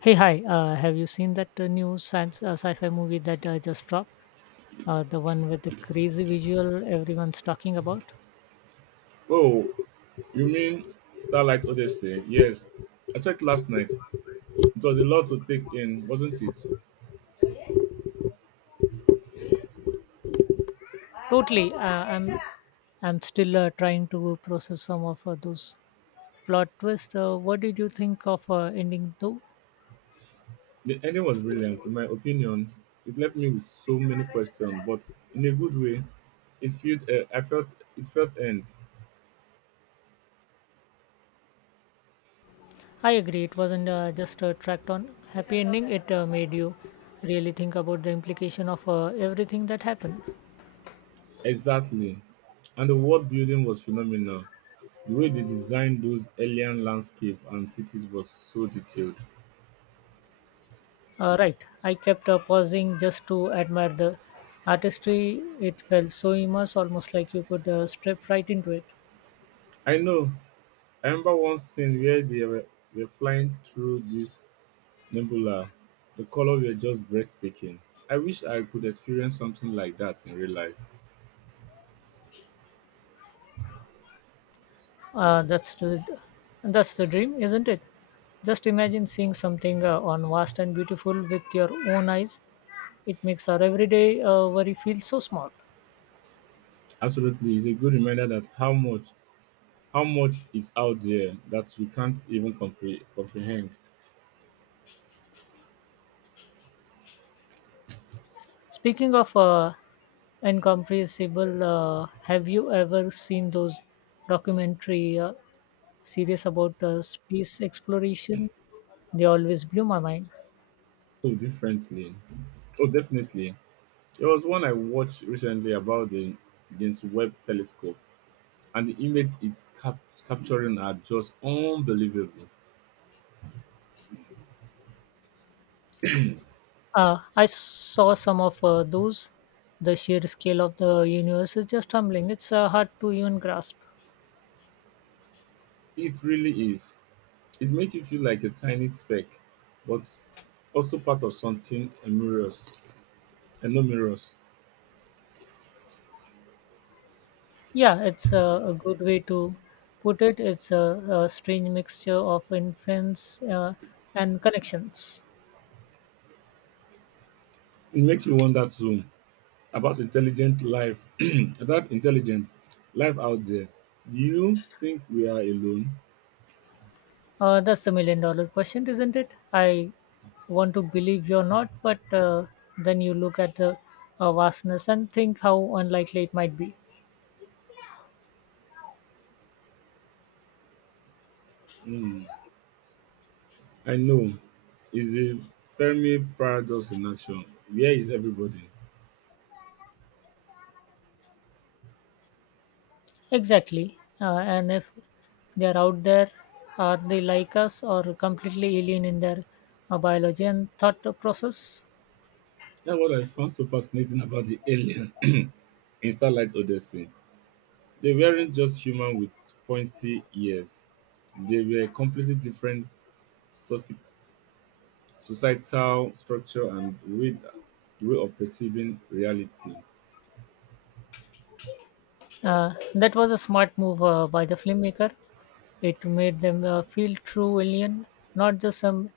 Hey, hi. Have you seen that new science sci-fi movie that just dropped? The one with the crazy visual everyone's talking about. Oh, you mean Starlight Odyssey? Yes, I checked last night. It was a lot to take in, wasn't it? Totally. I'm still trying to process some of those plot twists. What did you think of ending though? The ending was brilliant, in my opinion. It left me with so many questions, but in a good way. It felt I felt it felt end I agree. It wasn't just a tracked on happy ending. It made you really think about the implication of everything that happened. exactly, and the world building was phenomenal. The way they designed those alien landscape and cities was so detailed. Right, I kept pausing just to admire the artistry. It felt so immense, almost like you could step right into it. I know. I remember one scene where they were flying through this Nebula, the color were just breathtaking. I wish I could experience something like that in real life. Uh, that's the that's the dream, isn't it? Just imagine seeing something on vast and beautiful with your own eyes. It makes our everyday worry feel so small. Absolutely, it's a good reminder that how much is out there that we can't even comprehend Speaking of incomprehensible, have you ever seen those documentary series about space exploration? They always blew my mind. so differently. So definitely, there was one I watched recently about the James Webb Telescope, and the image it's capturing are just unbelievable. I saw some of those. The sheer scale of the universe is just humbling. It's hard to even grasp. It really is. It makes you feel like a tiny speck, but also part of something enormous. Enormous! Yeah, it's a good way to put it. It's a strange mixture of influence and connections. It makes you wonder too about intelligent life, about intelligent life out there. Do you think we are alone? That's the million-dollar question, isn't it? I want to believe you're not, but then you look at the vastness and think how unlikely it might be. Hmm, I know. It's a Fermi paradox in action. Where is everybody? Exactly. And if they are out there, are they like us or completely alien in their biology and thought process? That's what I found so fascinating about the alien in Starlight Odyssey. They weren't just human with pointy ears. They were completely different societal structure and way of perceiving reality. That was a smart move by the filmmaker. It made them feel true alien, not just some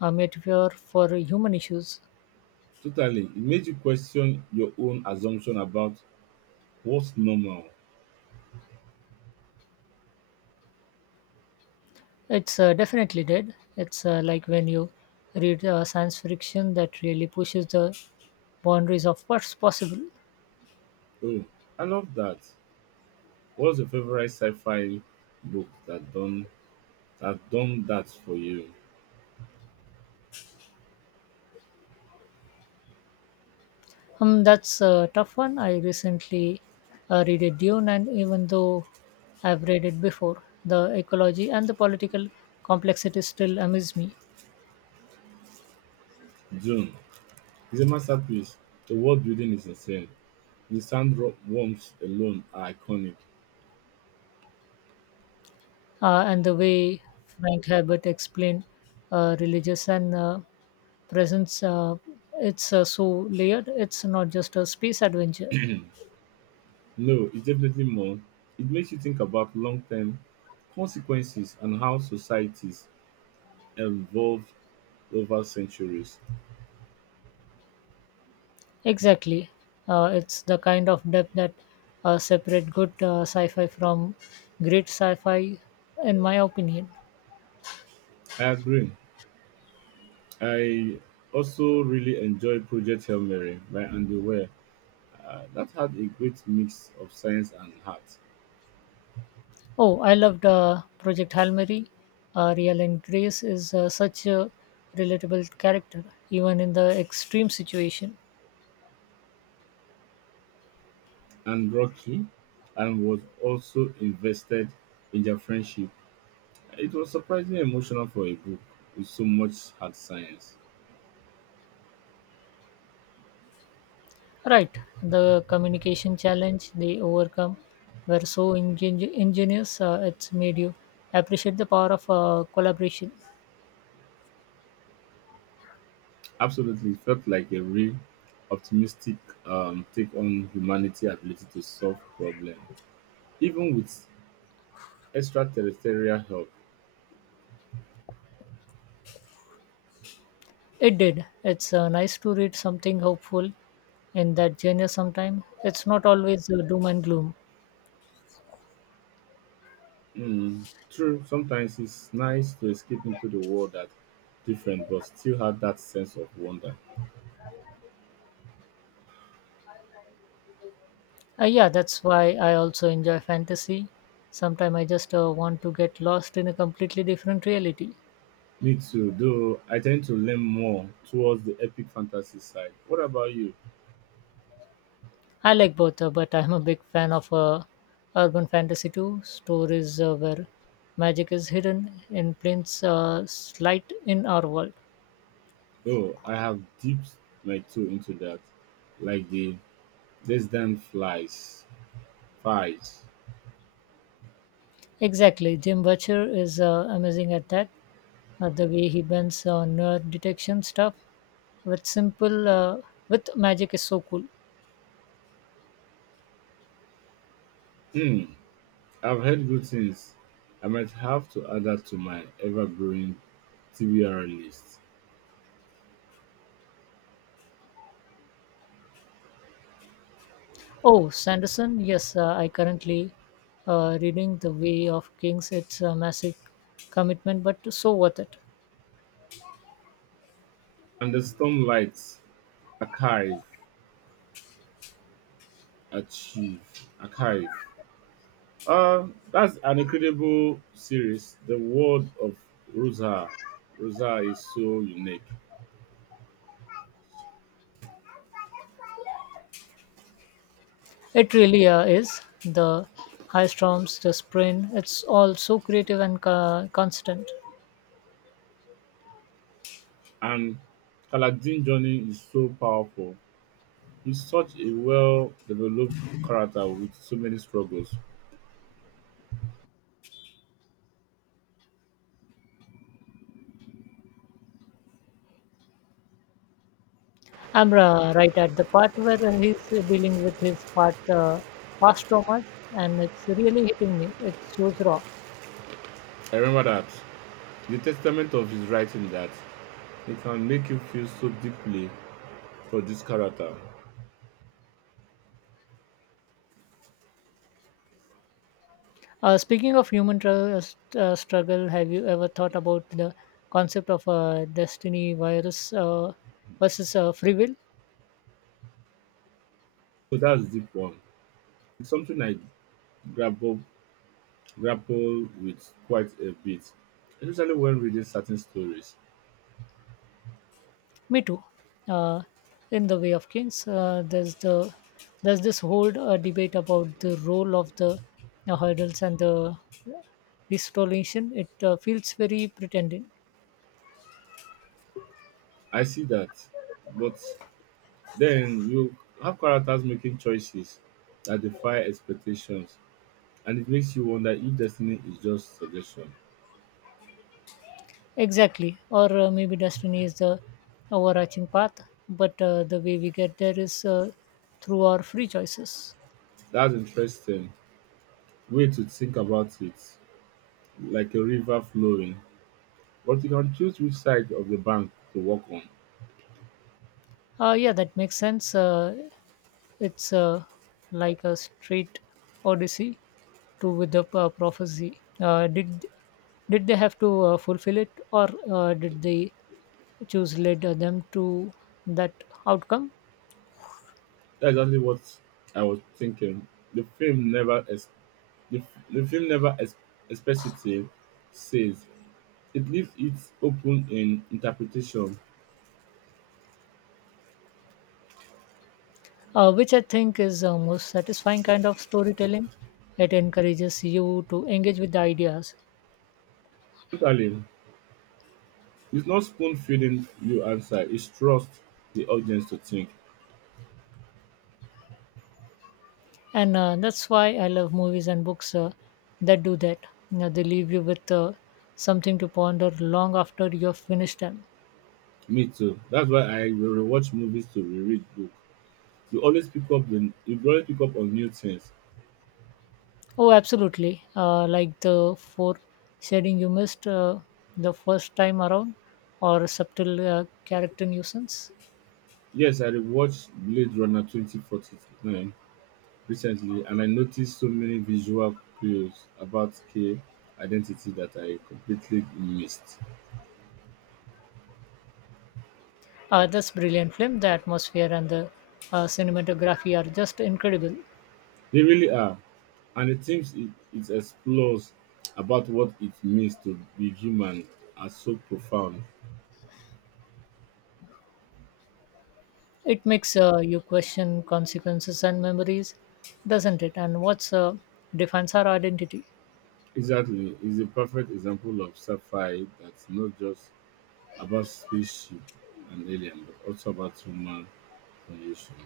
metaphor for human issues. Totally, it made you question your own assumption about what's normal. It's definitely dead. It's like when you read science fiction that really pushes the boundaries of what's possible. Oh, I love that. What's your favorite sci-fi book that done that for you? That's a tough one. I recently read a Dune, and even though I've read it before, the ecology and the political complexity still amaze me. June is a masterpiece. The world building is insane. The sandworms alone are iconic. And the way Frank Herbert explained religious and presence, it's so layered. It's not just a space adventure. No, it's definitely more. It makes you think about long-term consequences and how societies evolve over centuries. Exactly. It's the kind of depth that separate good sci-fi from great sci-fi, in my opinion. I agree. I also really enjoy Project Hail Mary by Andy Weir. That had a great mix of science and heart, Oh, I loved Project Hail Mary. Real and Grace is such a relatable character, even in the extreme situation. and rocky, and was also invested in their friendship. It was surprisingly emotional for a book with so much hard science. Right, the communication challenge they overcome were so ingenious. It's made you appreciate the power of collaboration. Absolutely, it felt like a real optimistic take on humanity' ability to solve problems, even with extraterrestrial help. It did. It's nice to read something hopeful in that genre. Sometime it's not always doom and gloom. True. Sometimes it's nice to escape into the world that's different, but still have that sense of wonder. Yeah, that's why I also enjoy fantasy. Sometimes I just want to get lost in a completely different reality. Me too, though I tend to lean more towards the epic fantasy side. What about you? I like both, but I'm a big fan of urban fantasy too. Stories where magic is hidden in plain sight in our world. Though I have dipped my toe into that, like the Less Than Flies fights. Exactly. Jim Butcher is amazing at that. The way he bends on detection stuff with simple uh, with magic is so cool. Hmm. I've heard good things. I might have to add that to my ever growing TBR list. Oh, Sanderson, yes, I currently reading The Way of Kings. It's a massive commitment, but so worth it. And the Stormlight Archive. Achieve Archive. That's an incredible series. The world of Rosa, Rosa is so unique, It really is. The high storms, the sprint, it's all so creative and constant. and Kaladin Johnny is so powerful. He's such a well-developed character with so many struggles. I'm right at the part where he's dealing with his past traumas, and it's really hitting me. It's shows raw. I remember that the testament of his writing that it can make you feel so deeply for this character. Speaking of human struggle, have you ever thought about the concept of destiny virus versus free will? So that's deep one. It's something I grab up grapple with quite a bit, especially when reading certain stories. Me too. Uh, in the Way of Kings, there's this whole debate about the role of the hurdles and the distolation. It feels very pretending. I see that, but then you have characters making choices that defy expectations, and it makes you wonder if destiny is just suggestion. Exactly. Or maybe destiny is the overarching path, but the way we get there is through our free choices. That's interesting way to think about it, like a river flowing, but you can choose which side of the bank to walk on. Yeah, that makes sense. It's Like a straight odyssey to with the prophecy. Did they have to fulfill it, or did they choose led them to that outcome? That's exactly what I was thinking. The film never, ex- the film never explicitly says. It leaves it open in interpretation. Which I think is most satisfying kind of storytelling. It encourages you to engage with the ideas, Mentally, it's not spoon feeding you answer, it's trust the audience to think. and that's why I love movies and books that do that. You know, they leave you with something to ponder long after you've finished them. Me too. That's why I will rewatch movies to reread book. You always pick up on new things. Oh, absolutely. Like the four shading you missed the first time around, or subtle character nuisance. Yes, I rewatched Blade Runner 2049 recently and I noticed so many visual clues about K identity that I completely missed. That's brilliant film. The atmosphere and the cinematography are just incredible. They really are. And the themes it explores about what it means to be human are so profound. It makes you question consequences and memories, doesn't it? And what's defines our identity? Exactly, is a perfect example of sci-fi that's not just about spaceship and alien, but also about human condition.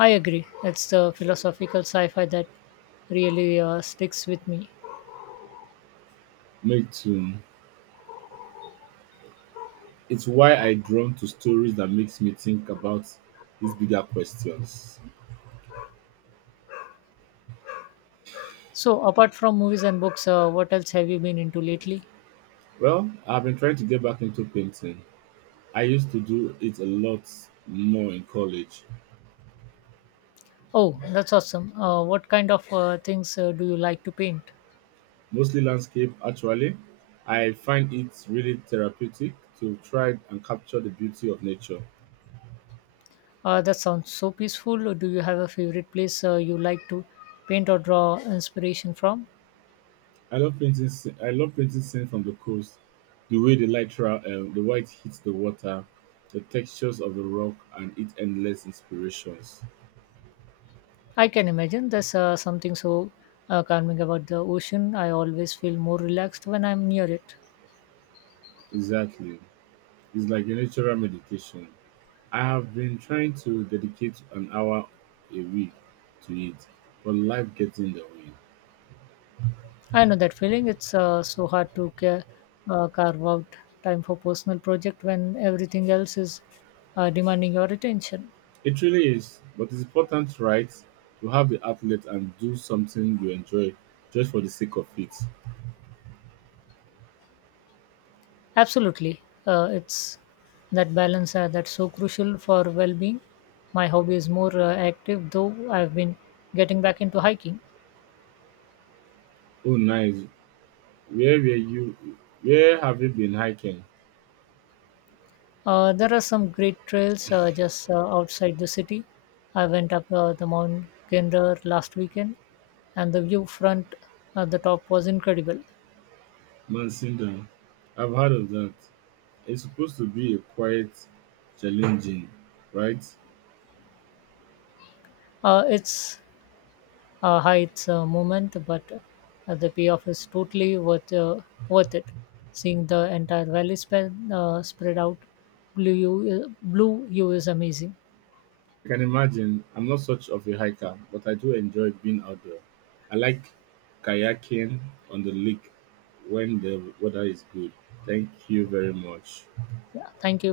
I agree. It's the philosophical sci-fi that really sticks with me. Make too. It's why I drawn to stories that makes me think about these bigger questions. So, apart from movies and books, what else have you been into lately? Well, I've been trying to get back into painting. I used to do it a lot more in college, Oh, that's awesome. What kind of things do you like to paint? mostly landscape actually. I find it really therapeutic to try and capture the beauty of nature. That sounds so peaceful. Do you have a favorite place you like to paint or draw inspiration from? I love painting scenes from the coast, the way the light, the white hits the water, the textures of the rock, and its endless inspirations. I can imagine there's something so calming about the ocean. I always feel more relaxed when I'm near it. Exactly, it's like a natural meditation. I have been trying to dedicate an hour a week to it, but life gets in the way. I know that feeling. It's so hard to carve out time for personal project when everything else is demanding your attention. It really is, but it's important, right? To have the outlet and do something you enjoy just for the sake of it. Absolutely. It's that balance that's so crucial for well being. My hobby is more active, though I've been getting back into hiking. Oh, nice. Where were you? Where have you been hiking? There are some great trails just outside the city. I went up the Mount Kender last weekend, and the view front at the top was incredible. Mansinda. I've heard of that. It's supposed to be a quiet, challenging, right? It's Heights moment, but the payoff is totally worth it. Seeing the entire valley spread out, blue you is amazing. I can imagine. I'm not such of a hiker, but I do enjoy being out there. I like kayaking on the lake when the weather is good. Thank you very much. Yeah, thank you.